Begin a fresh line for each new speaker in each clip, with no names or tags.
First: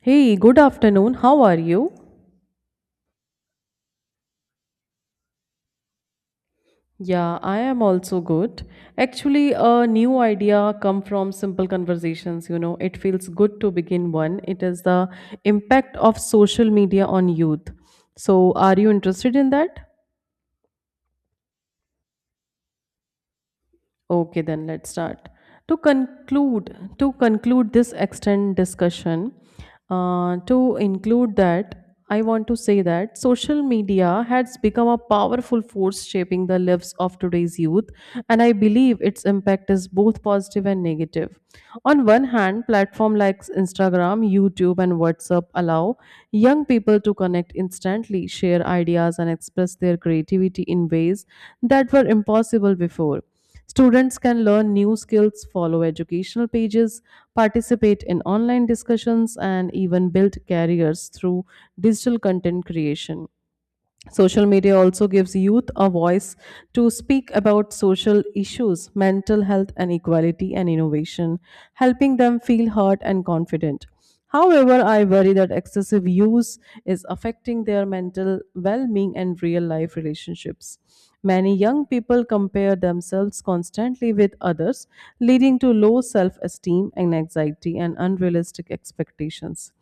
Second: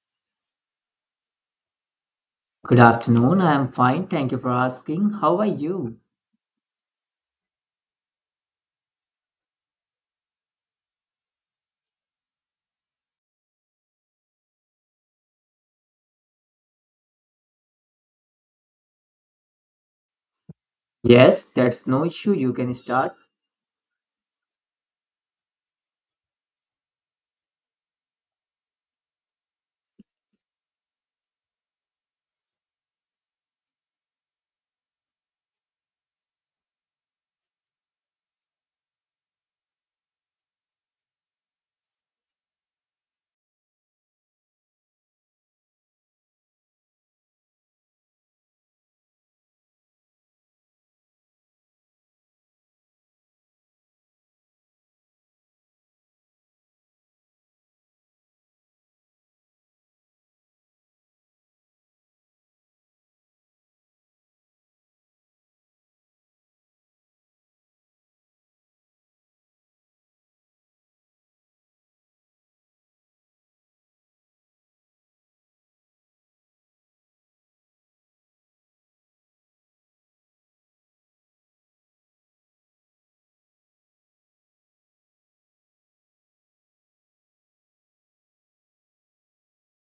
Hey, good afternoon. How are you?
Good afternoon. I am fine. Thank you for asking. How are you?
Yeah, I am also good. Actually, a new idea come from simple conversations, you know. It feels good to begin one. It is the impact of social media on youth. So, are you interested in that?
Yes, that's no issue. You can start.
Okay, then let's start. To conclude this extended discussion, to include that, I want to say that social media has become a powerful force shaping the lives of today's youth, and I believe its impact is both positive and negative. On one hand, platforms like Instagram, YouTube, and WhatsApp allow young people to connect instantly, share ideas, and express their creativity in ways that were impossible before. Students can learn new skills, follow educational pages, participate in online discussions, and even build careers through digital content creation. Social media also gives youth a voice to speak about social issues, mental health and equality and innovation, helping them feel heard and confident. However, I worry that excessive use is affecting their mental well being and real life relationships. Many young people compare themselves constantly with others, leading to low self esteem and anxiety and unrealistic expectations.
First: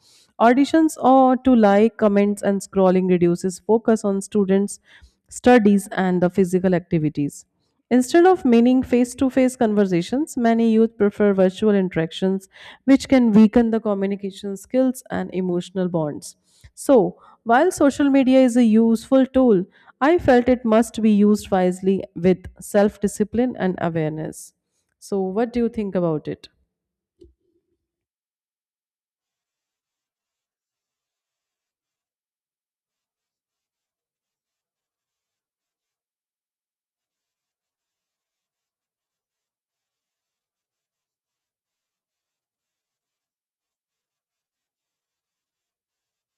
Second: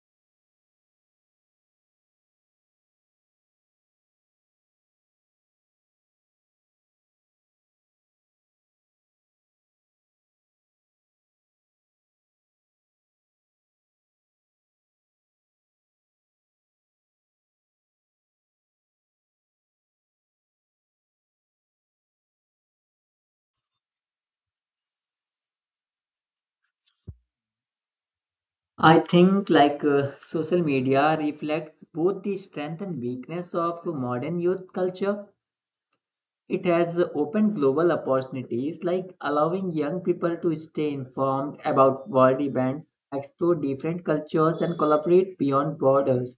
Auditions or to like, comments, and scrolling reduces focus on students' studies and the physical activities. Instead of meaning face to face conversations, many youth prefer virtual interactions, which can weaken the communication skills and emotional bonds. So, while social media is a useful tool, I felt it must be used wisely with self discipline and awareness. So, what do you think about it?
I think social media reflects both the strength and weakness of modern youth culture. It has opened global opportunities like allowing young people to stay informed about world events, explore different cultures and collaborate beyond borders.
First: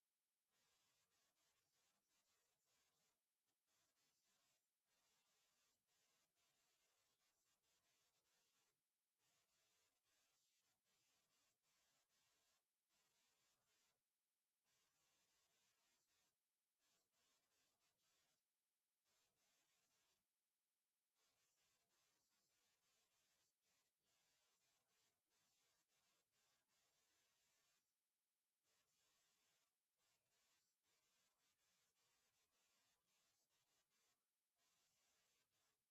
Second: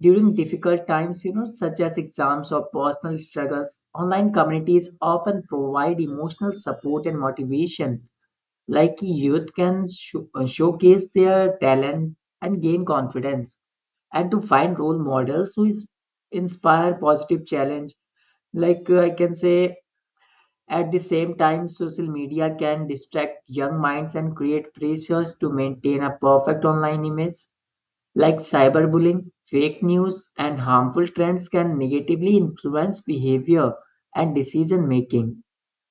During difficult times, you know, such as exams or personal struggles, online communities often provide emotional support and motivation. Like youth can showcase their talent and gain confidence, and to find role models who is inspire positive challenge. I can say, at the same time, social media can distract young minds and create pressures to maintain a perfect online image like cyberbullying, fake news, and harmful trends can negatively influence behavior and decision making.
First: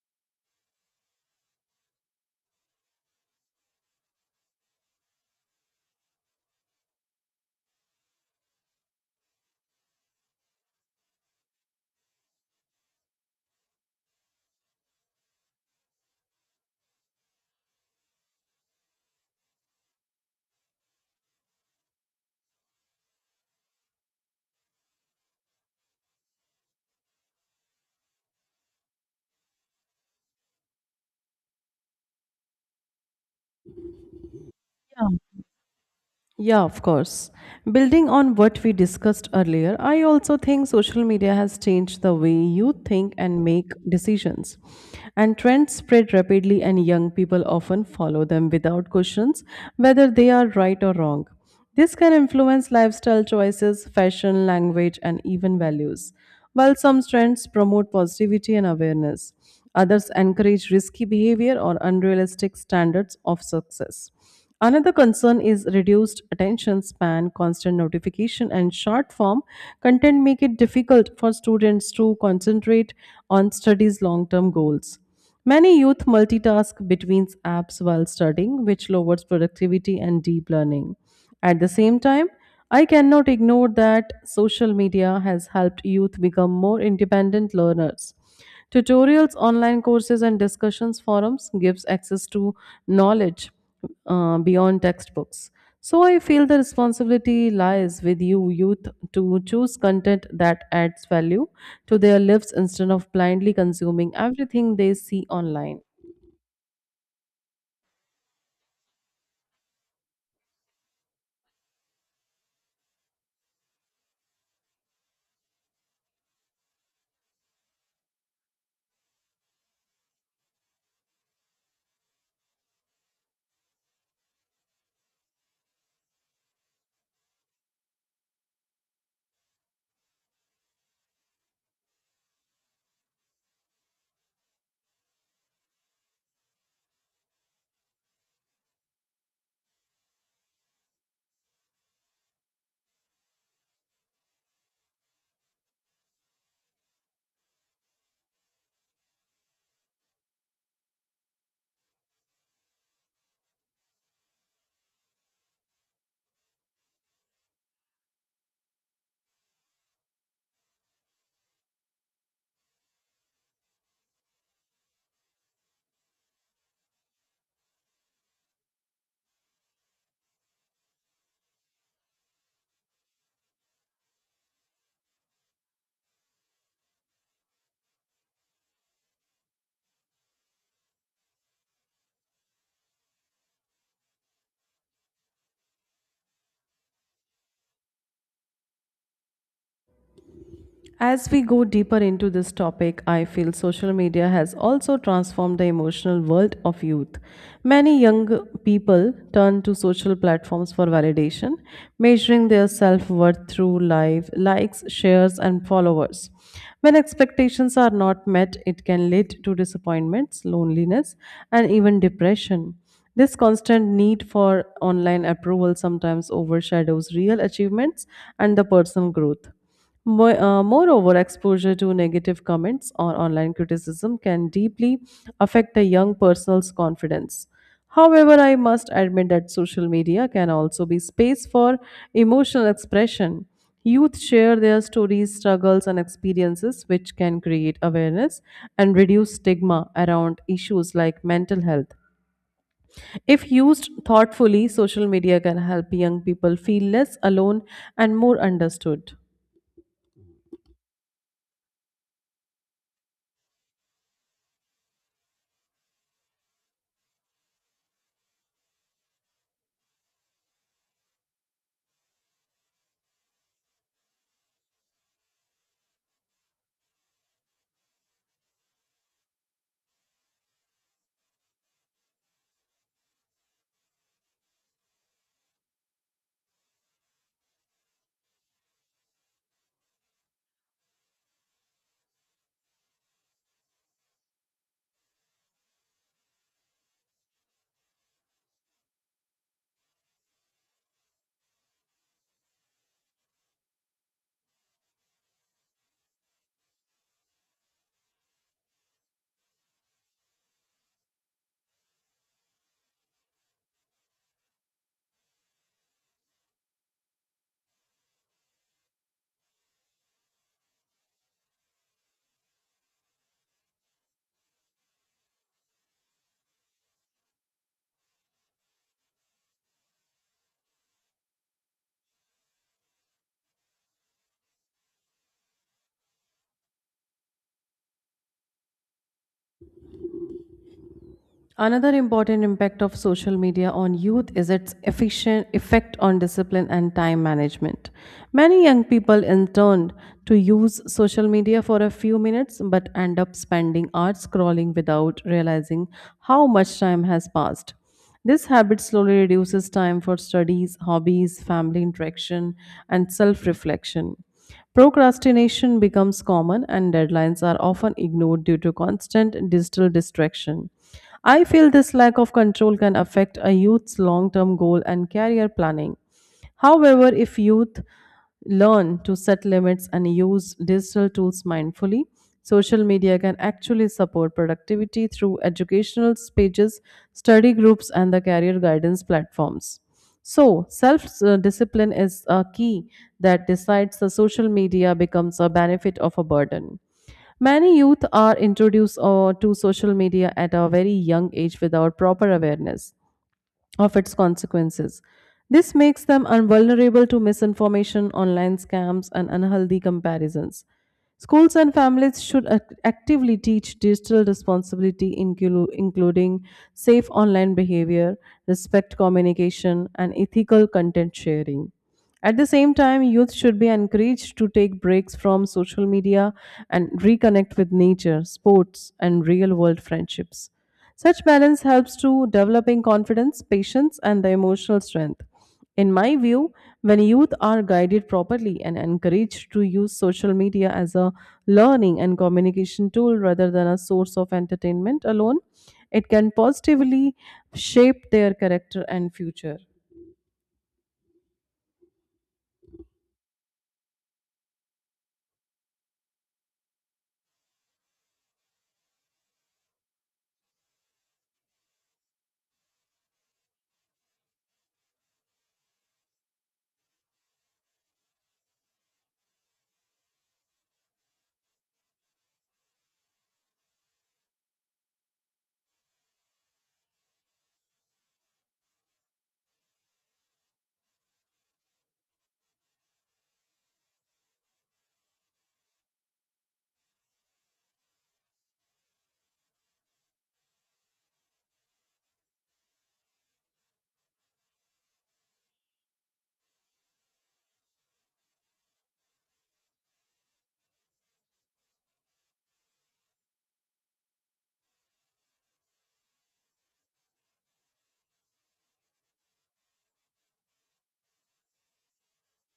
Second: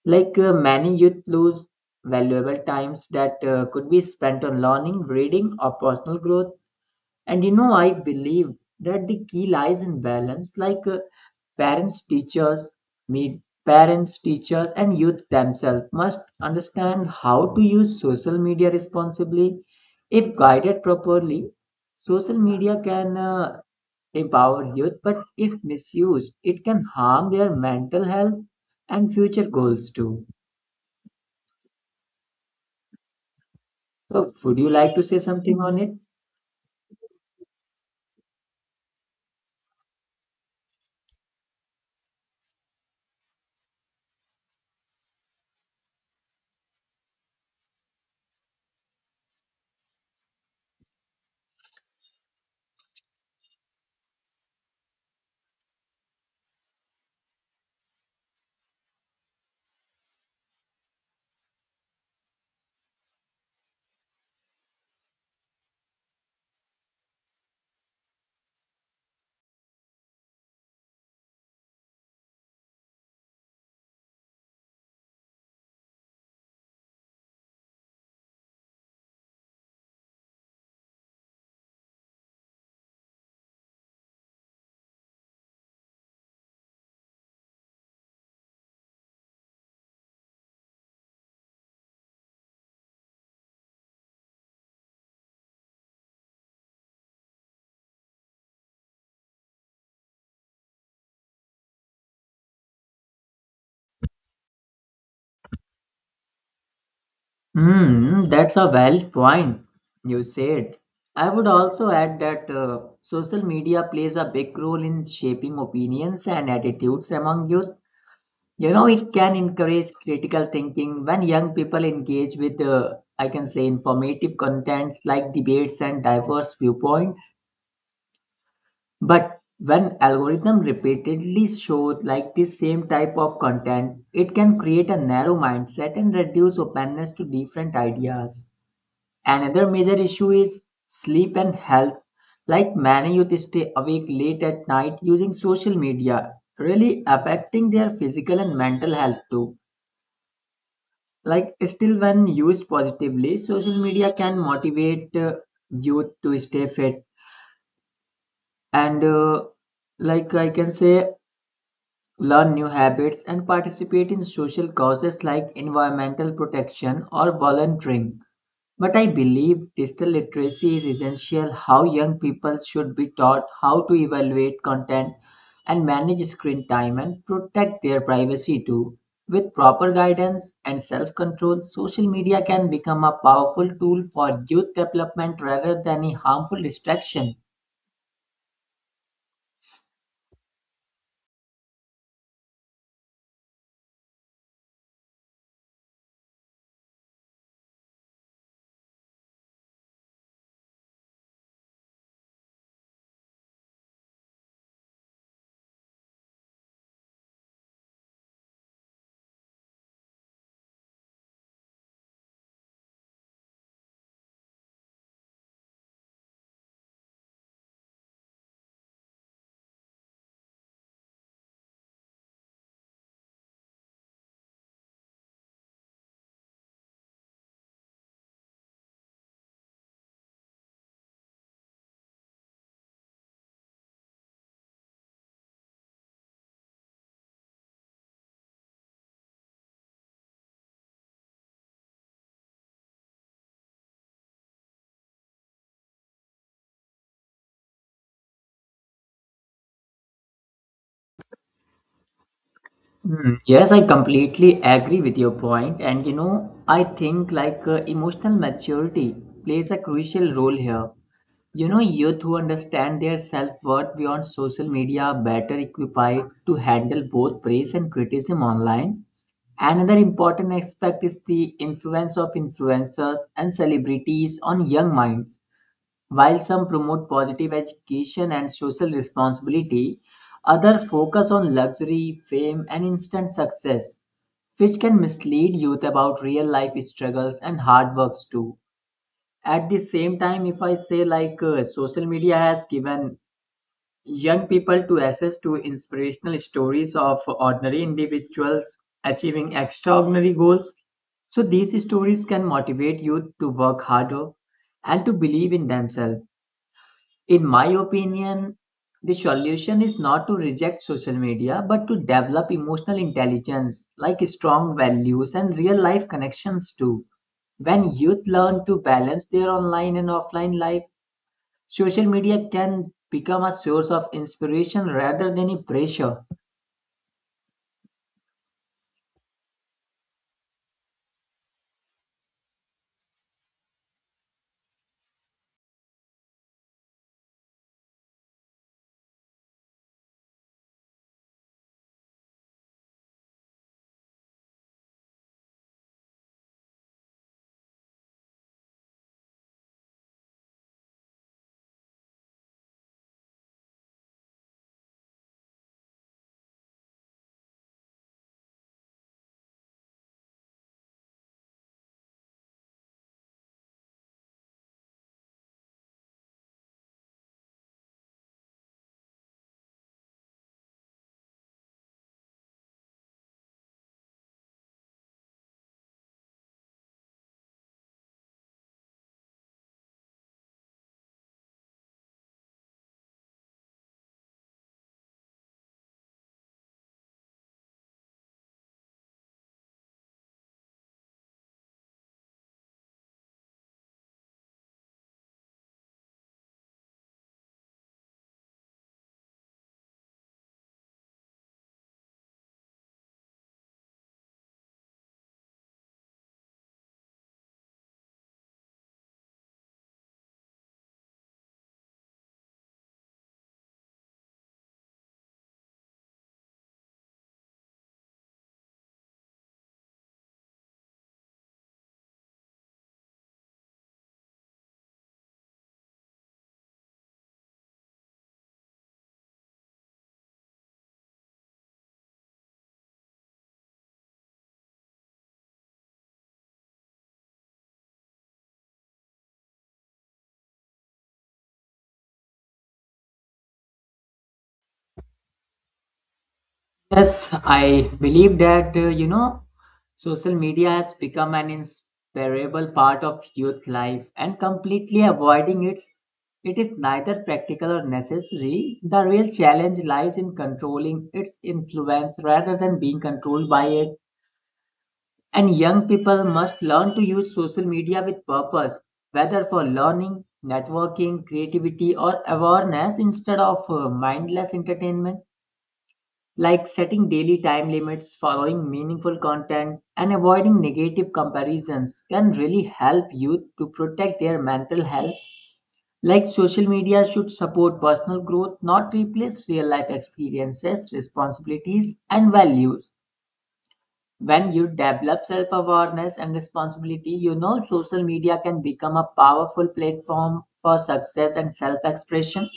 Many youth lose valuable times that could be spent on learning, reading, or personal growth. And you know, I believe that the key lies in balance. Parents, teachers, meet parents, teachers, and youth themselves must understand how to use social media responsibly. If guided properly, social media can empower youth, but if misused, it can harm their mental health and future goals too. So, would you like to say something on it?
Yeah, of course. Building on what we discussed earlier, I also think social media has changed the way you think and make decisions. And trends spread rapidly, and young people often follow them without questions whether they are right or wrong. This can influence lifestyle choices, fashion, language, and even values, while some trends promote positivity and awareness. Others encourage risky behavior or unrealistic standards of success. Another concern is reduced attention span, constant notification, and short form content make it difficult for students to concentrate on studies' long term goals. Many youth multitask between apps while studying, which lowers productivity and deep learning. At the same time, I cannot ignore that social media has helped youth become more independent learners. Tutorials, online courses, and discussions forums gives access to knowledge beyond textbooks. So I feel the responsibility lies with you youth to choose content that adds value to their lives instead of blindly consuming everything they see online.
Hmm, hmm, that's a valid point you said. I would also add that social media plays a big role in shaping opinions and attitudes among youth. You know, it can encourage critical thinking when young people engage with, I can say, informative contents like debates and diverse viewpoints. But when algorithm repeatedly shows like the same type of content, it can create a narrow mindset and reduce openness to different ideas. Another major issue is sleep and health. Like many youth stay awake late at night using social media, really affecting their physical and mental health too. Like still when used positively, social media can motivate youth to stay fit and like I can say learn new habits and participate in social causes like environmental protection or volunteering. But I believe digital literacy is essential how young people should be taught how to evaluate content and manage screen time and protect their privacy too. With proper guidance and self control, social media can become a powerful tool for youth development rather than a harmful distraction.
As we go deeper into this topic, I feel social media has also transformed the emotional world of youth. Many young people turn to social platforms for validation, measuring their self worth through live likes, shares, and followers. When expectations are not met, it can lead to disappointments, loneliness, and even depression. This constant need for online approval sometimes overshadows real achievements and the personal growth. Moreover, exposure to negative comments or online criticism can deeply affect a young person's confidence. However, I must admit that social media can also be space for emotional expression. Youth share their stories, struggles, and experiences, which can create awareness and reduce stigma around issues like mental health. If used thoughtfully, social media can help young people feel less alone and more understood.
Hmm, yes, I completely agree with your point, and you know, I think emotional maturity plays a crucial role here. You know, youth who understand their self worth beyond social media are better equipped to handle both praise and criticism online. Another important aspect is the influence of influencers and celebrities on young minds. While some promote positive education and social responsibility, others focus on luxury, fame, and instant success, which can mislead youth about real life struggles and hard works too at the same time if I say social media has given young people to access to inspirational stories of ordinary individuals achieving extraordinary goals so these stories can motivate youth to work harder and to believe in themselves in my opinion, the solution is not to reject social media but to develop emotional intelligence like strong values and real life connections too. When youth learn to balance their online and offline life, social media can become a source of inspiration rather than a pressure.
Another important impact of social media on youth is its efficient effect on discipline and time management. Many young people intend to use social media for a few minutes but end up spending hours scrolling without realizing how much time has passed. This habit slowly reduces time for studies, hobbies, family interaction, and self reflection. Procrastination becomes common, and deadlines are often ignored due to constant digital distraction. I feel this lack of control can affect a youth's long term goal and career planning. However, if youth learn to set limits and use digital tools mindfully, social media can actually support productivity through educational pages, study groups, and the career guidance platforms. So, self discipline is a key that decides the social media becomes a benefit of a burden. Many youth are introduced to social media at a very young age without proper awareness of its consequences. This makes them vulnerable to misinformation, online scams, and unhealthy comparisons. Schools and families should actively teach digital responsibility, including safe online behavior, respect communication, and ethical content sharing. At the same time, youth should be encouraged to take breaks from social media and reconnect with nature, sports, and real world friendships. Such balance helps to developing confidence, patience, and the emotional strength. In my view, when youth are guided properly and encouraged to use social media as a learning and communication tool rather than a source of entertainment alone, it can positively shape their character and future.
Yes, I believe that, you know, social media has become an inseparable part of youth life and completely avoiding it, it is neither practical or necessary. The real challenge lies in controlling its influence rather than being controlled by it. And young people must learn to use social media with purpose, whether for learning, networking, creativity, or awareness instead of mindless entertainment like setting daily time limits, following meaningful content, and avoiding negative comparisons can really help youth to protect their mental health. Like social media should support personal growth, not replace real life experiences, responsibilities, and values. When you develop self awareness and responsibility, you know social media can become a powerful platform for success and self expression.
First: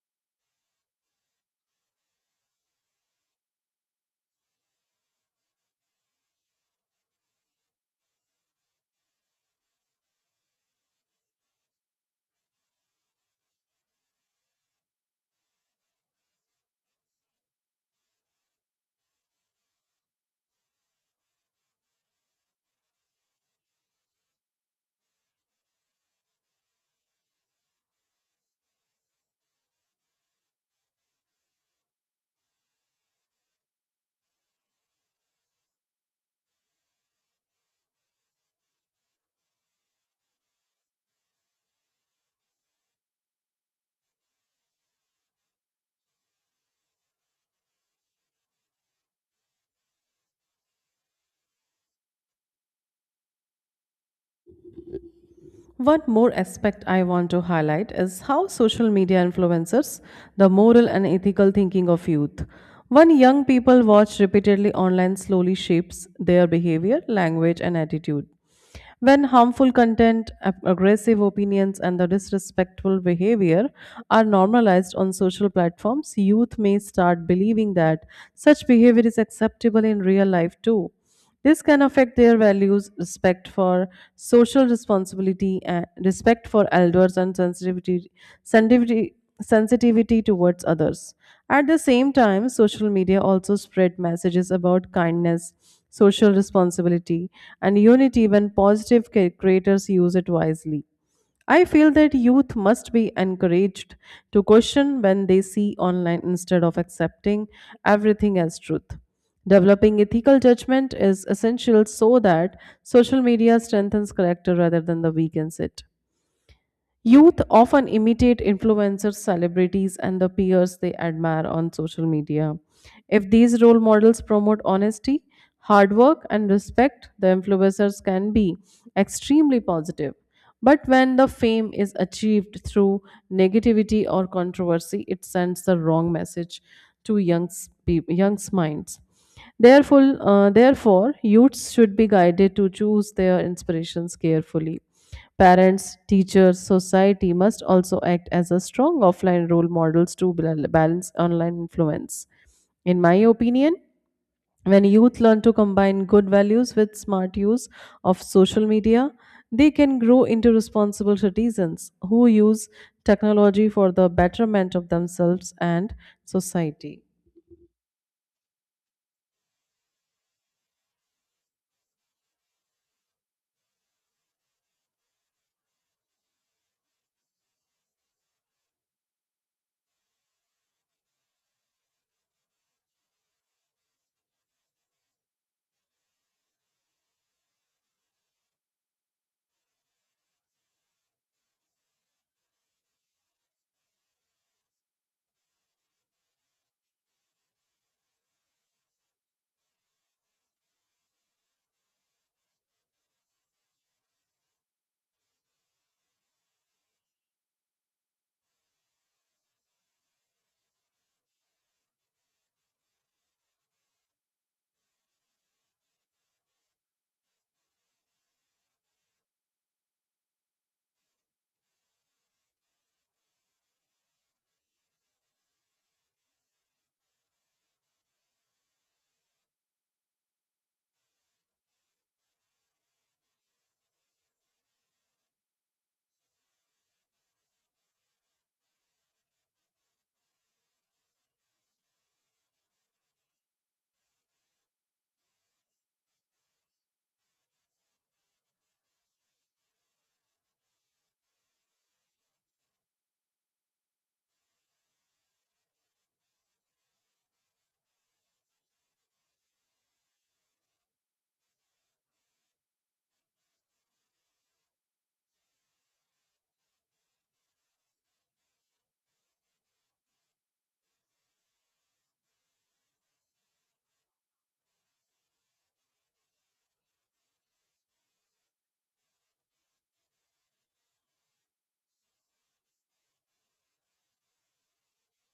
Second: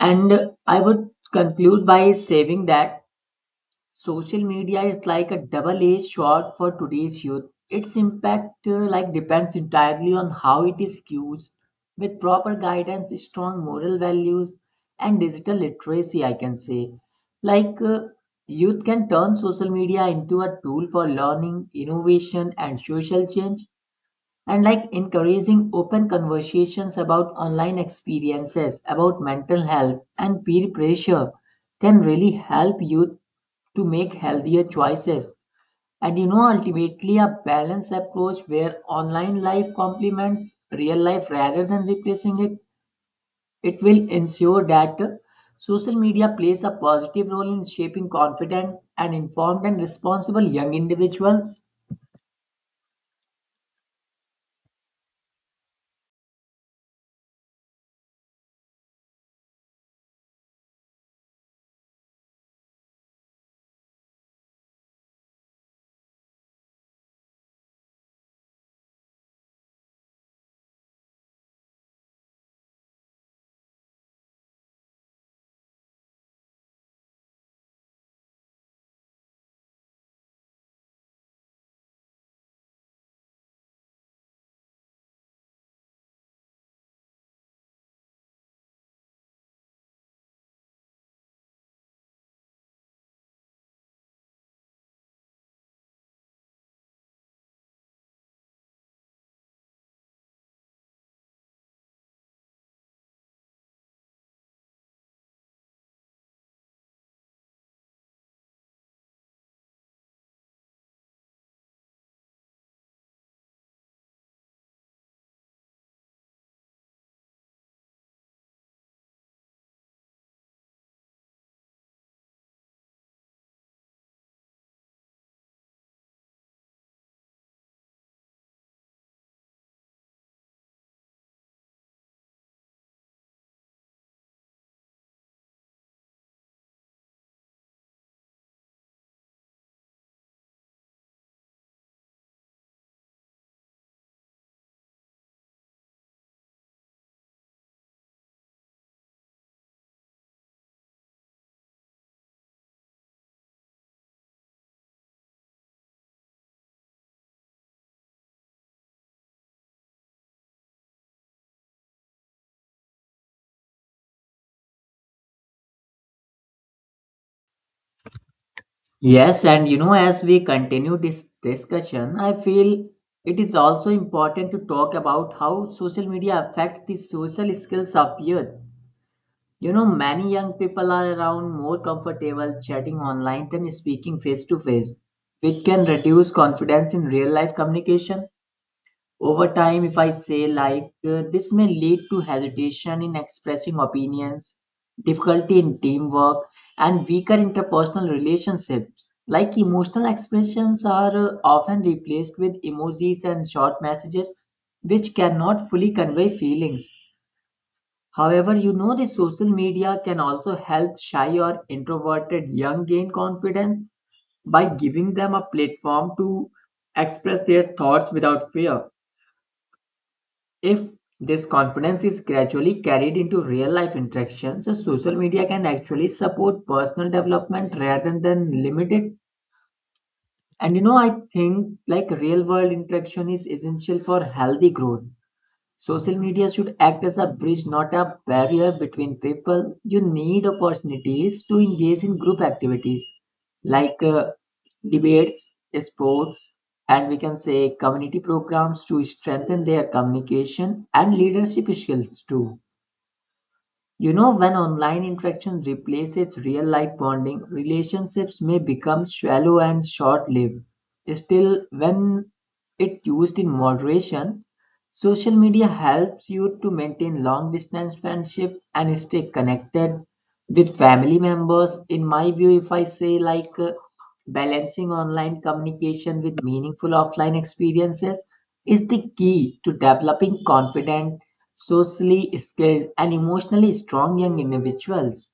And I would conclude by saying that social media is like a double-edged sword for today's youth. Its impact like depends entirely on how it is used. With proper guidance, strong moral values, and digital literacy, I can say, like uh, youth can turn social media into a tool for learning, innovation, and social change and like encouraging open conversations about online experiences, about mental health and peer pressure can really help youth to make healthier choices. And you know, ultimately, a balanced approach where online life complements real life rather than replacing it, it will ensure that social media plays a positive role in shaping confident and informed and responsible young individuals.
One more aspect I want to highlight is how social media influences the moral and ethical thinking of youth. When young people watch repeatedly online slowly shapes their behavior, language, and attitude. When harmful content, aggressive opinions, and the disrespectful behavior are normalized on social platforms, youth may start believing that such behavior is acceptable in real life too. This can affect their values, respect for social responsibility, and respect for elders, and sensitivity, sensitivity towards others. At the same time, social media also spread messages about kindness, social responsibility, and unity when positive ca- creators use it wisely. I feel that youth must be encouraged to question when they see online instead of accepting everything as truth. Developing ethical judgment is essential so that social media strengthens character rather than the weakens it. Youth often imitate influencers, celebrities, and the peers they admire on social media. If these role models promote honesty, hard work, and respect, the influencers can be extremely positive. But when the fame is achieved through negativity or controversy, it sends the wrong message to young young's minds. Therefore, youths should be guided to choose their inspirations carefully. Parents, teachers, society must also act as a strong offline role models to balance online influence. In my opinion, when youth learn to combine good values with smart use of social media, they can grow into responsible citizens who use technology for the betterment of themselves and society.
Yes, and you know, as we continue this discussion, I feel it is also important to talk about how social media affects the social skills of youth. You know, many young people are around more comfortable chatting online than speaking face to face, which can reduce confidence in real life communication. Over time, if I say this may lead to hesitation in expressing opinions, difficulty in teamwork, and weaker interpersonal relationships. Like emotional expressions are often replaced with emojis and short messages, which cannot fully convey feelings. However, you know the social media can also help shy or introverted young gain confidence by giving them a platform to express their thoughts without fear. If this confidence is gradually carried into real life interactions, so social media can actually support personal development rather than limit it. And you know, I think like real world interaction is essential for healthy growth. Social media should act as a bridge, not a barrier between people. You need opportunities to engage in group activities like uh, debates, sports, and we can say community programs to strengthen their communication and leadership skills too. You know, when online interaction replaces real life bonding, relationships may become shallow and short lived. Still, when it used in moderation, social media helps you to maintain long distance friendship and stay connected with family members. In my view, if I say balancing online communication with meaningful offline experiences is the key to developing confident, socially skilled, and emotionally strong young individuals.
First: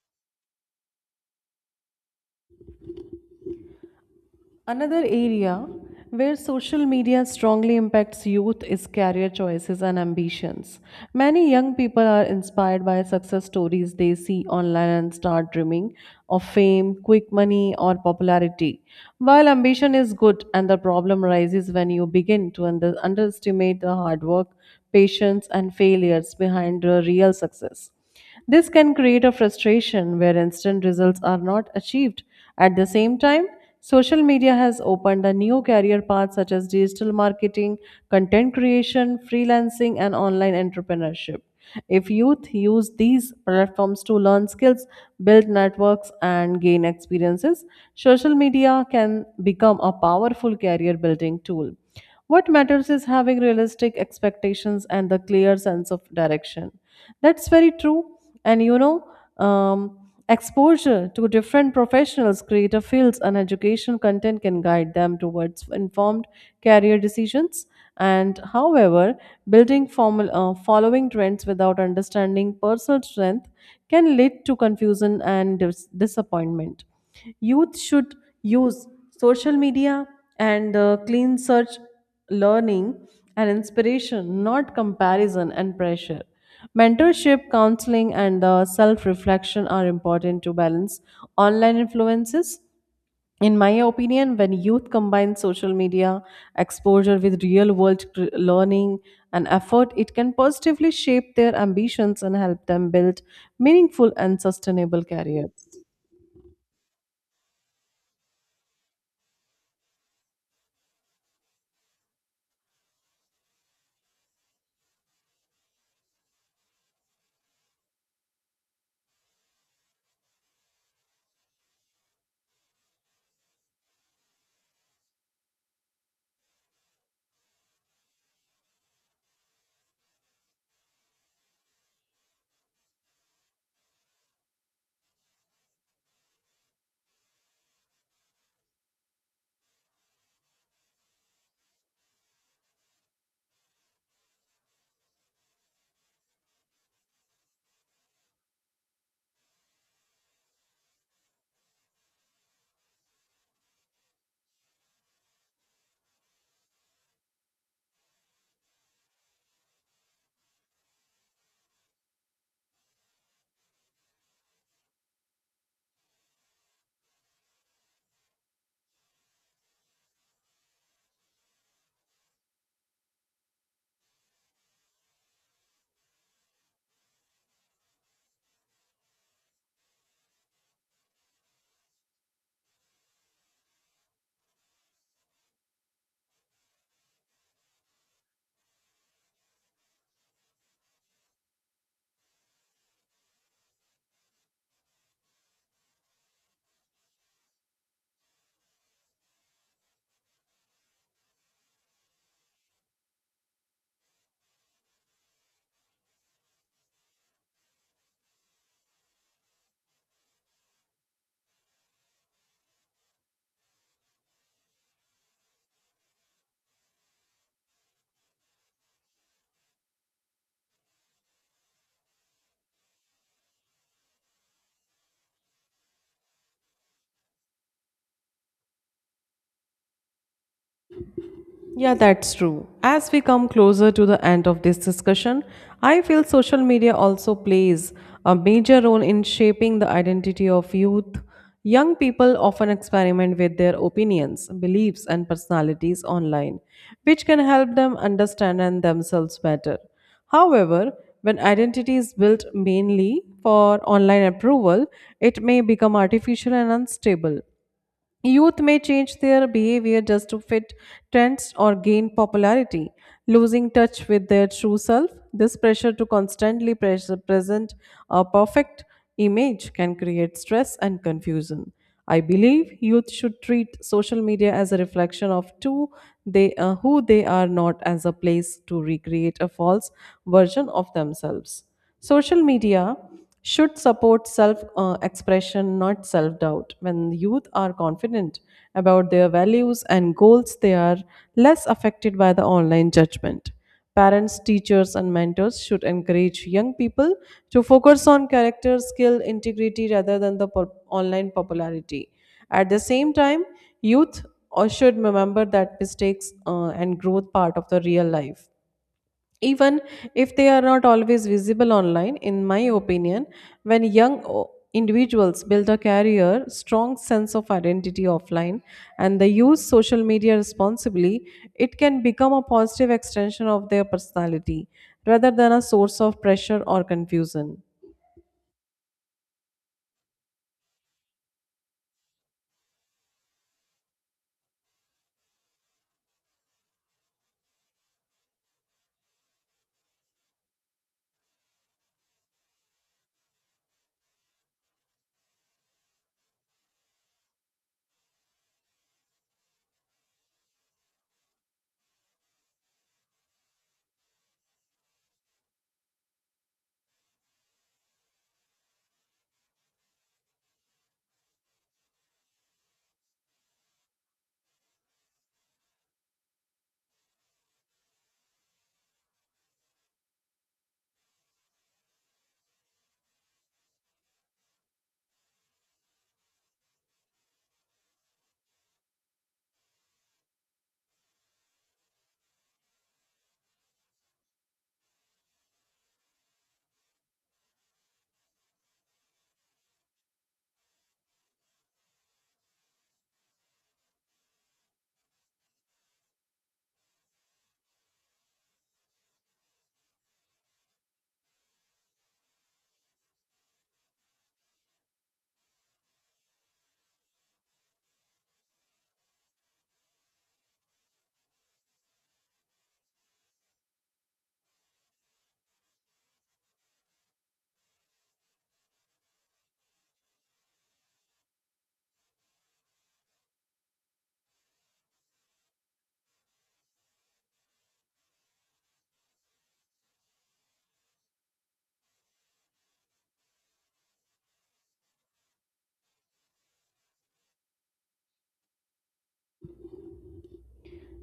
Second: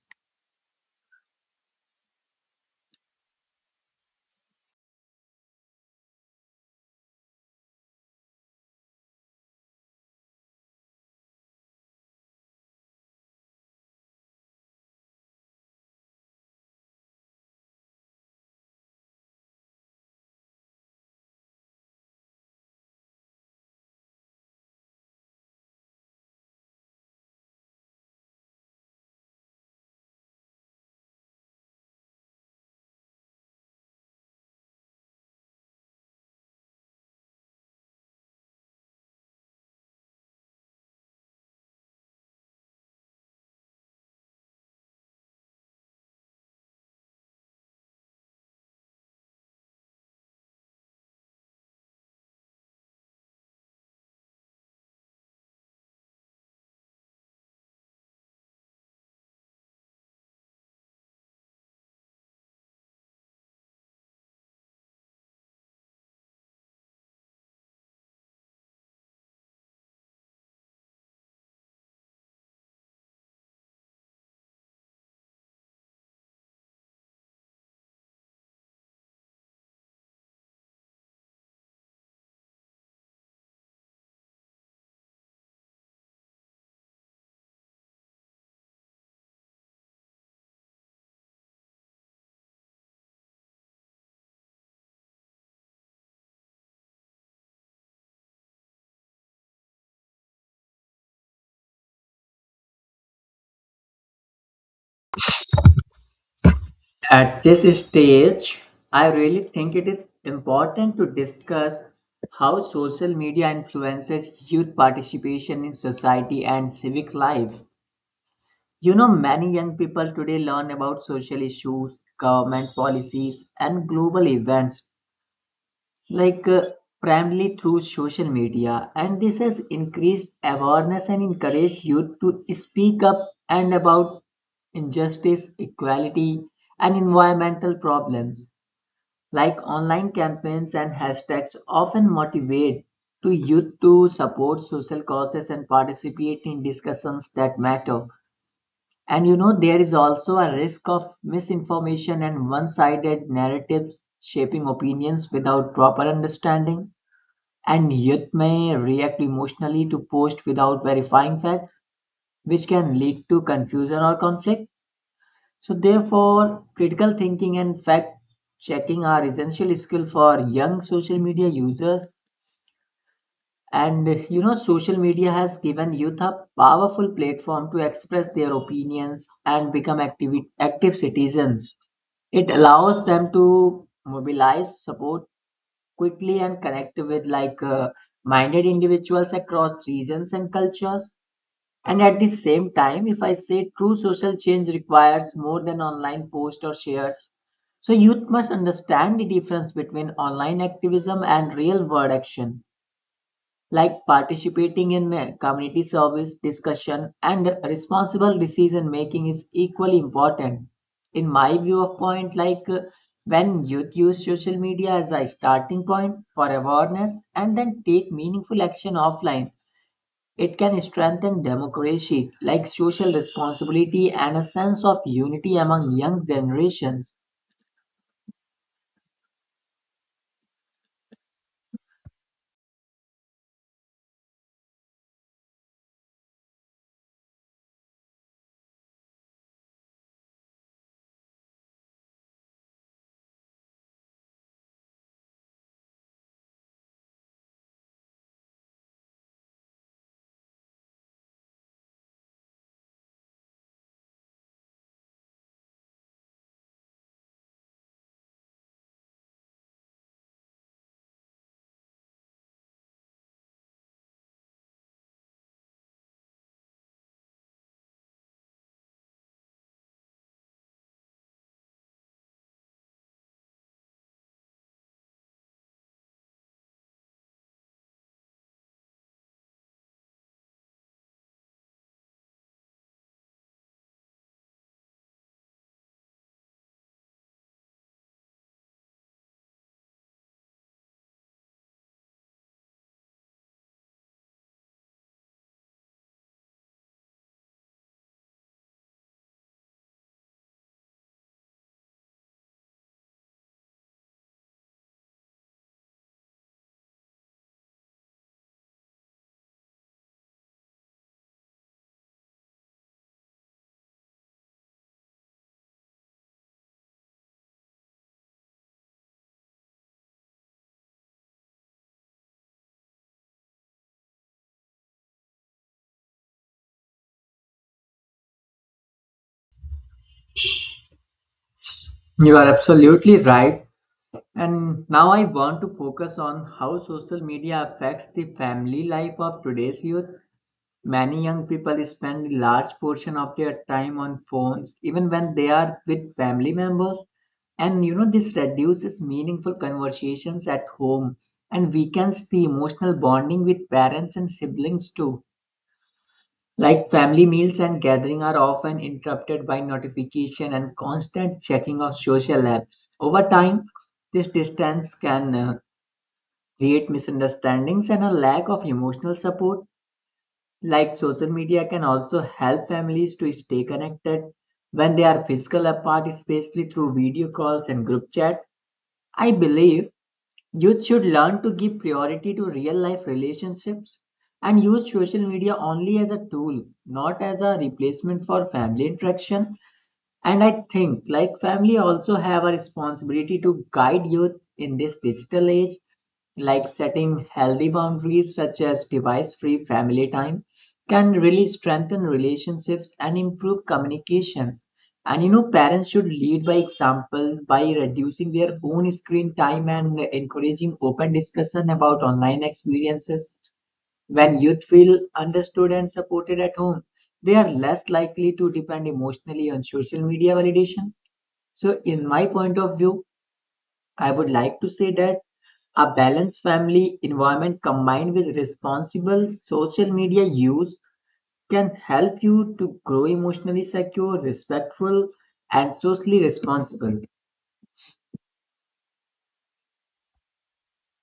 Another area where social media strongly impacts youth is career choices and ambitions. Many young people are inspired by success stories they see online and start dreaming of fame, quick money, or popularity. While ambition is good, and the problem arises when you begin to underestimate the hard work, patience, and failures behind the real success. This can create a frustration where instant results are not achieved. At the same time, social media has opened a new career path such as digital marketing, content creation, freelancing, and online entrepreneurship. If youth use these platforms to learn skills, build networks, and gain experiences, social media can become a powerful career building tool. What matters is having realistic expectations and the clear sense of direction. That's very true. And you know, um, exposure to different professionals, creative fields, and education content can guide them towards informed career decisions. And however, building formal, following trends without understanding personal strength can lead to confusion and disappointment. Youth should use social media and clean search learning and inspiration not comparison and pressure mentorship counseling and self reflection are important to balance online influences. In my opinion, when youth combine social media exposure with real world learning and effort, it can positively shape their ambitions and help them build meaningful and sustainable careers.
At this stage, I really think it is important to discuss how social media influences youth participation in society and civic life. You know, many young people today learn about social issues, government policies, and global events like uh, primarily through social media and this has increased awareness and encouraged youth to speak up and about injustice equality and environmental problems like online campaigns and hashtags often motivate to youth to support social causes and participate in discussions that matter and you know there is also a risk of misinformation and one-sided narratives shaping opinions without proper understanding and youth may react emotionally to posts without verifying facts, which can lead to confusion or conflict. So, therefore, critical thinking and fact checking are essential skills for young social media users. And you know, social media has given youth a powerful platform to express their opinions and become active citizens. It allows them to mobilize support quickly and connect with minded individuals across regions and cultures. And at the same time, if I say true social change requires more than online posts or shares, so youth must understand the difference between online activism and real world action like participating in community service discussion and responsible decision making is equally important in my view of point when youth use social media as a starting point for awareness and then take meaningful action offline it can strengthen democracy like social responsibility and a sense of unity among young generations.
Yeah, that's true. As we come closer to the end of this discussion, I feel social media also plays a major role in shaping the identity of youth. Young people often experiment with their opinions, beliefs, and personalities online, which can help them understand and themselves better. However, when identity is built mainly for online approval, it may become artificial and unstable. Youth may change their behavior just to fit trends or gain popularity, losing touch with their true self. This pressure to constantly present a perfect image can create stress and confusion. I believe youth should treat social media as a reflection of who they are, not as a place to recreate a false version of themselves. Social media should support self expression, not self doubt. When youth are confident about their values and goals, they are less affected by the online judgment. Parents, teachers, and mentors should encourage young people to focus on character, skill, integrity rather than the online popularity. At the same time, youth should remember that mistakes and growth part of the real life even if they are not always visible online. In my opinion, when young individuals build a career strong sense of identity offline and they use social media responsibly, it can become a positive extension of their personality rather than a source of pressure or confusion.
You are absolutely right. And now I want to focus on how social media affects the family life of today's youth. Many young people spend a large portion of their time on phones, even when they are with family members. And you know, this reduces meaningful conversations at home and weakens the emotional bonding with parents and siblings too. Like family meals and gathering are often interrupted by notification and constant checking of social apps. Over time, this distance can create misunderstandings and a lack of emotional support like social media can also help families to stay connected when they are physical apart, especially through video calls and group chats. I believe youth should learn to give priority to real life relationships and use social media only as a tool, not as a replacement for family interaction. And I think like family also have a responsibility to guide youth in this digital age, like setting healthy boundaries such as device free family time can really strengthen relationships and improve communication. And you know, parents should lead by example by reducing their own screen time and encouraging open discussion about online experiences. When youth feel understood and supported at home, they are less likely to depend emotionally on social media validation. So, in my point of view, I would like to say that a balanced family environment combined with responsible social media use can help you to grow emotionally secure, respectful, and socially responsible.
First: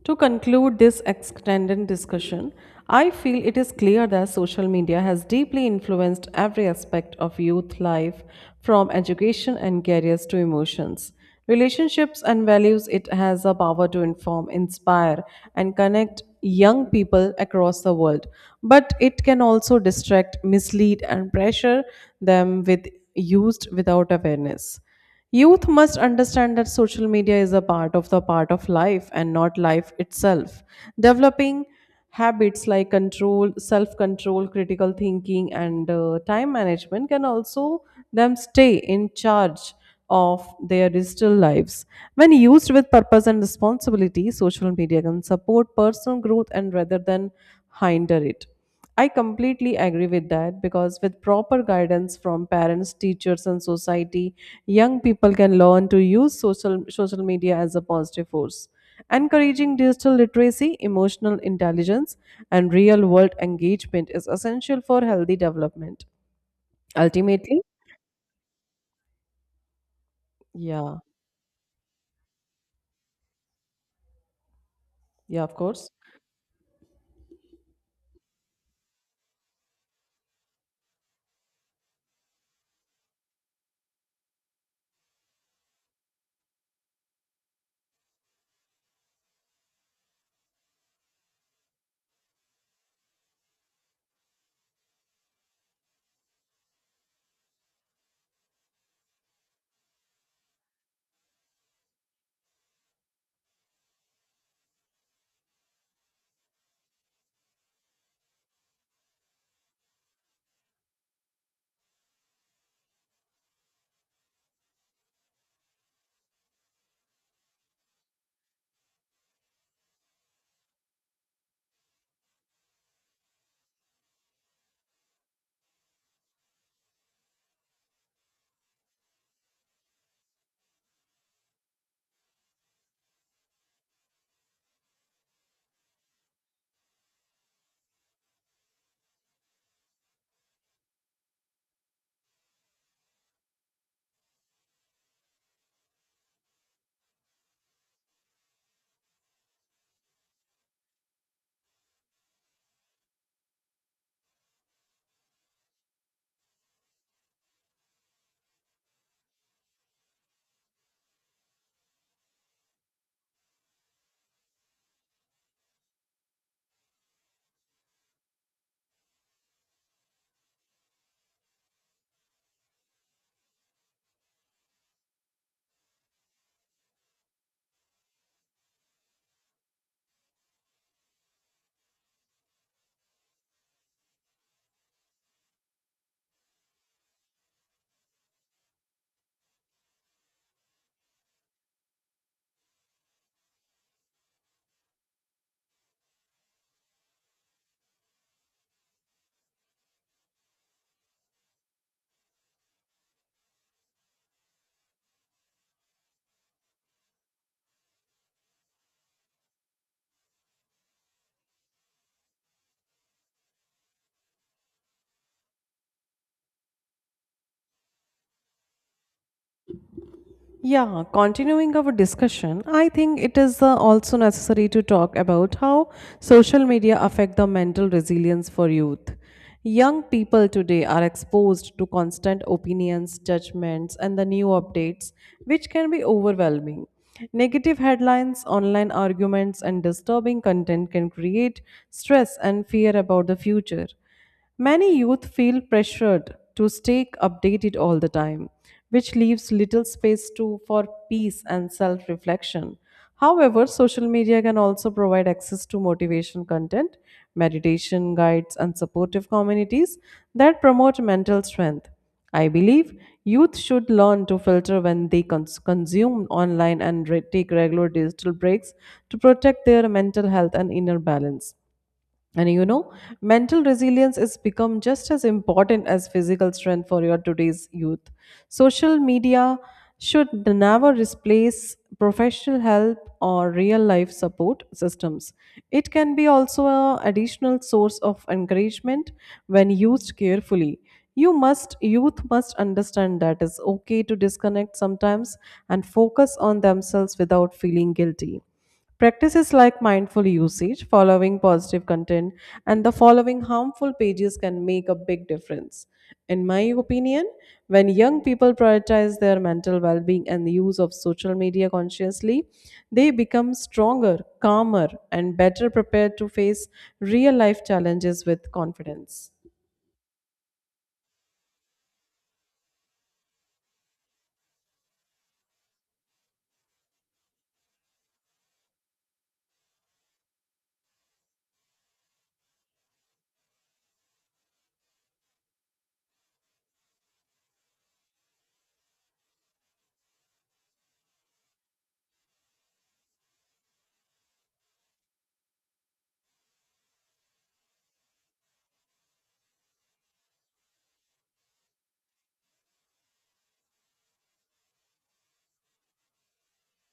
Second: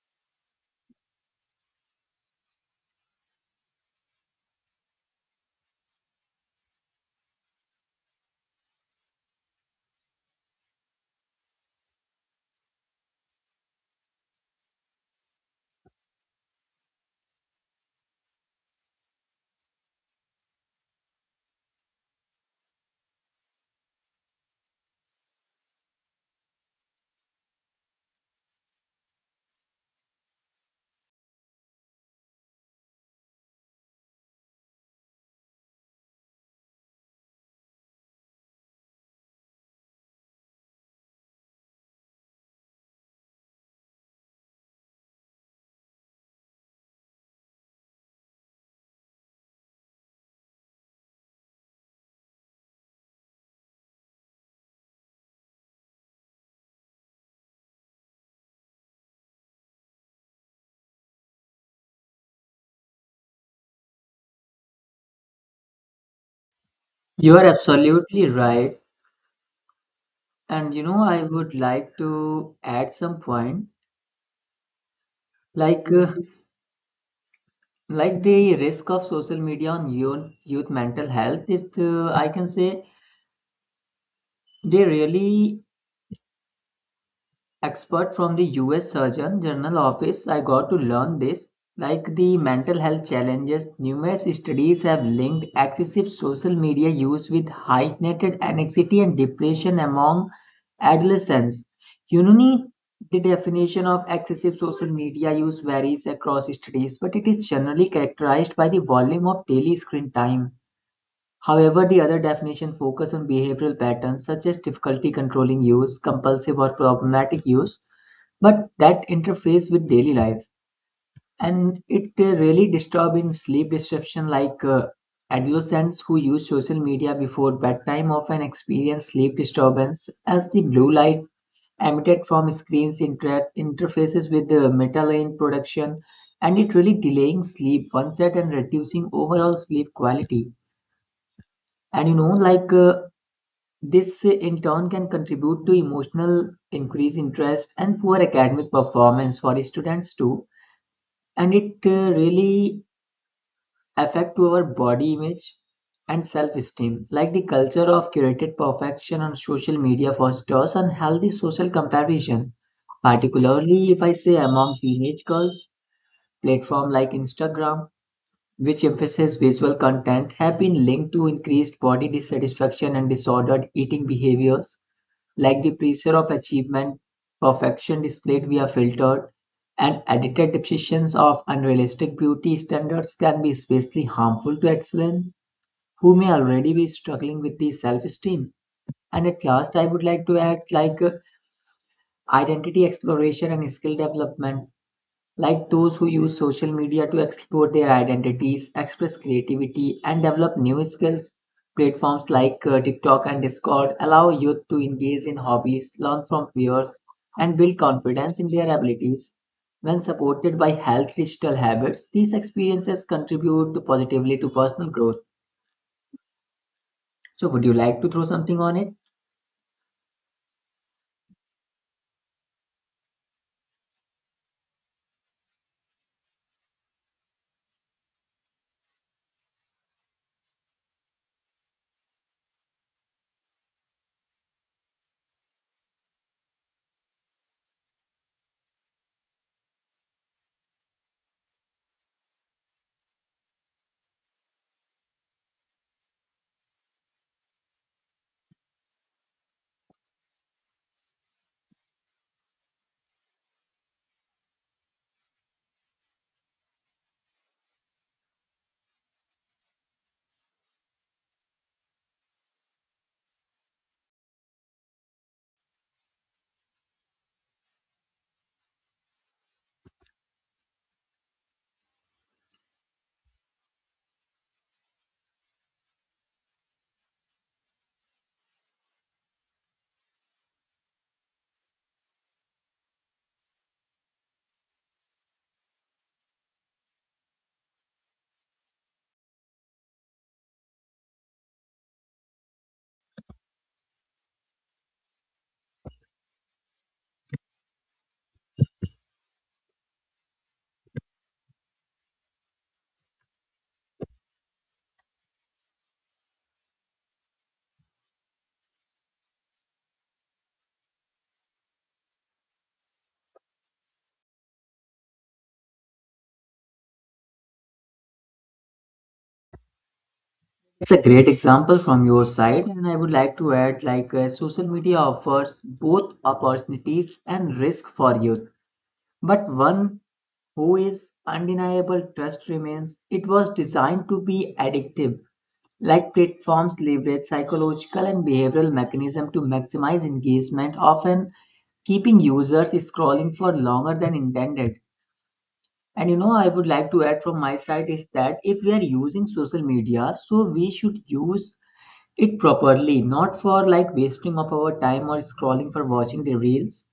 To conclude this extended discussion, I feel it is clear that social media has deeply influenced every aspect of youth life, from education and careers to emotions, relationships, and values. It has a power to inform, inspire, and connect young people across the world. But it can also distract, mislead, and pressure them with used without awareness. Youth must understand that social media is a part of life and not life itself. Developing habits like self control, critical thinking, and time management can also them stay in charge of their digital lives. When used with purpose and responsibility, social media can support personal growth and rather than hinder it. I completely agree with that because with proper guidance from parents, teachers, and society, young people can learn to use social media as a positive force. Encouraging digital literacy, emotional intelligence, and real world engagement is essential for healthy development.
You are
Ultimately,
absolutely right. And you
yeah,
know, I would like to add some point.
yeah, of course.
Like, uh, like the risk of social media on youth mental health is, I can say, they really expert from the US Surgeon General office. I got to learn this, like the mental health challenges. Numerous studies have linked excessive social media use with heightened anxiety and depression among adolescents. You know, need, the definition of excessive social media use varies across studies, but it is generally characterized by the volume of daily screen time. However, the other definition focus on behavioral patterns such as difficulty controlling use, compulsive or problematic use, but that interface with daily life. And it really disturbs in sleep disruption. Adolescents who use social media before bedtime often experience sleep disturbance, as the blue light emitted from screens interfaces with the melanin production, and it really delaying sleep onset and reducing overall sleep quality. And you know, like this in turn can contribute to emotional increased interest and poor academic performance for students too. And it really affect to our body image and self-esteem, like the culture of curated perfection on social media fosters unhealthy social comparison, particularly if I say among teenage girls. Platform like Instagram, which emphasize visual content, have been linked to increased body dissatisfaction and disordered eating behaviors, like the pressure of achievement, perfection displayed via filtered and edited depictions of unrealistic beauty standards can be especially harmful to excellence who may already be struggling with the self-esteem. And at last, I would like to add, identity exploration and skill development, like those who use social media to explore their identities, express creativity, and develop new skills. Platforms like TikTok and Discord allow youth to engage in hobbies, learn from peers, and build confidence in their abilities. When supported by health digital habits, these experiences contribute to positively to personal growth. So, would you like to throw something on it?
Yeah, continuing our discussion, I think it is also necessary to talk about how social media affect the mental resilience for youth. Young people today are exposed to constant opinions, judgments, and the new updates, which can be overwhelming. Negative headlines, online arguments, and disturbing content can create stress and fear about the future. Many youth feel pressured to stay updated all the time, which leaves little space to for peace and self-reflection. However, social media can also provide access to motivation content, meditation guides, and supportive communities that promote mental strength. I believe youth should learn to filter when they consume online and take regular digital breaks to protect their mental health and inner balance. And you know, mental resilience is become just as important as physical strength for your today's youth. Social media should never replace professional help or real life support systems. It can be also an additional source of encouragement when used carefully. Youth must understand that it's okay to disconnect sometimes and focus on themselves without feeling guilty. Practices like mindful usage, following positive content and the following harmful pages can make a big difference. In my opinion, when young people prioritize their mental well being and the use of social media consciously, they become stronger, calmer, and better prepared to face real life challenges with confidence.
It's a great example from your side, and I would like to add social media offers both opportunities and risk for youth. But one who is undeniable trust remains. It was designed to be addictive, like platforms leverage psychological and behavioral mechanism to maximize engagement, often keeping users scrolling for longer than intended. And you know, I would like to add from my side is that if we are using social media, so we should use it properly, not for like wasting of our time or scrolling for watching the reels.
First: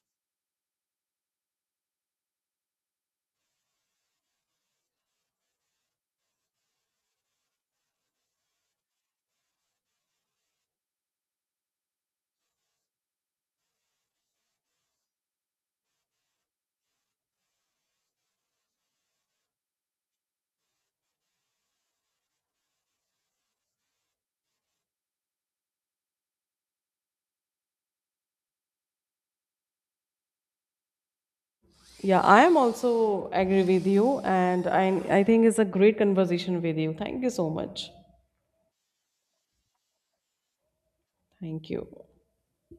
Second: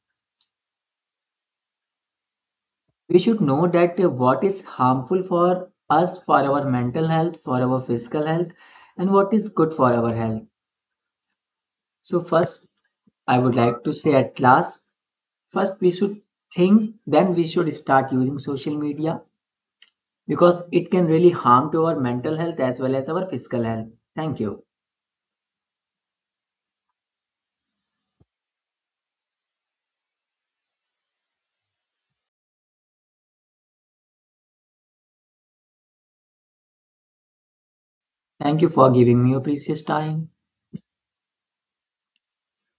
We should know that what is harmful for us, for our mental health, for our physical health, and what is good for our health. So first, I would like to say, at last, first we should think, then we should start using social media, because it can really harm to our mental health as well as our physical health. Thank you.
Yeah, I am also agree with you, and I think it's a great conversation with you. Thank you so much.
Thank you for giving me your precious time.
Thank you.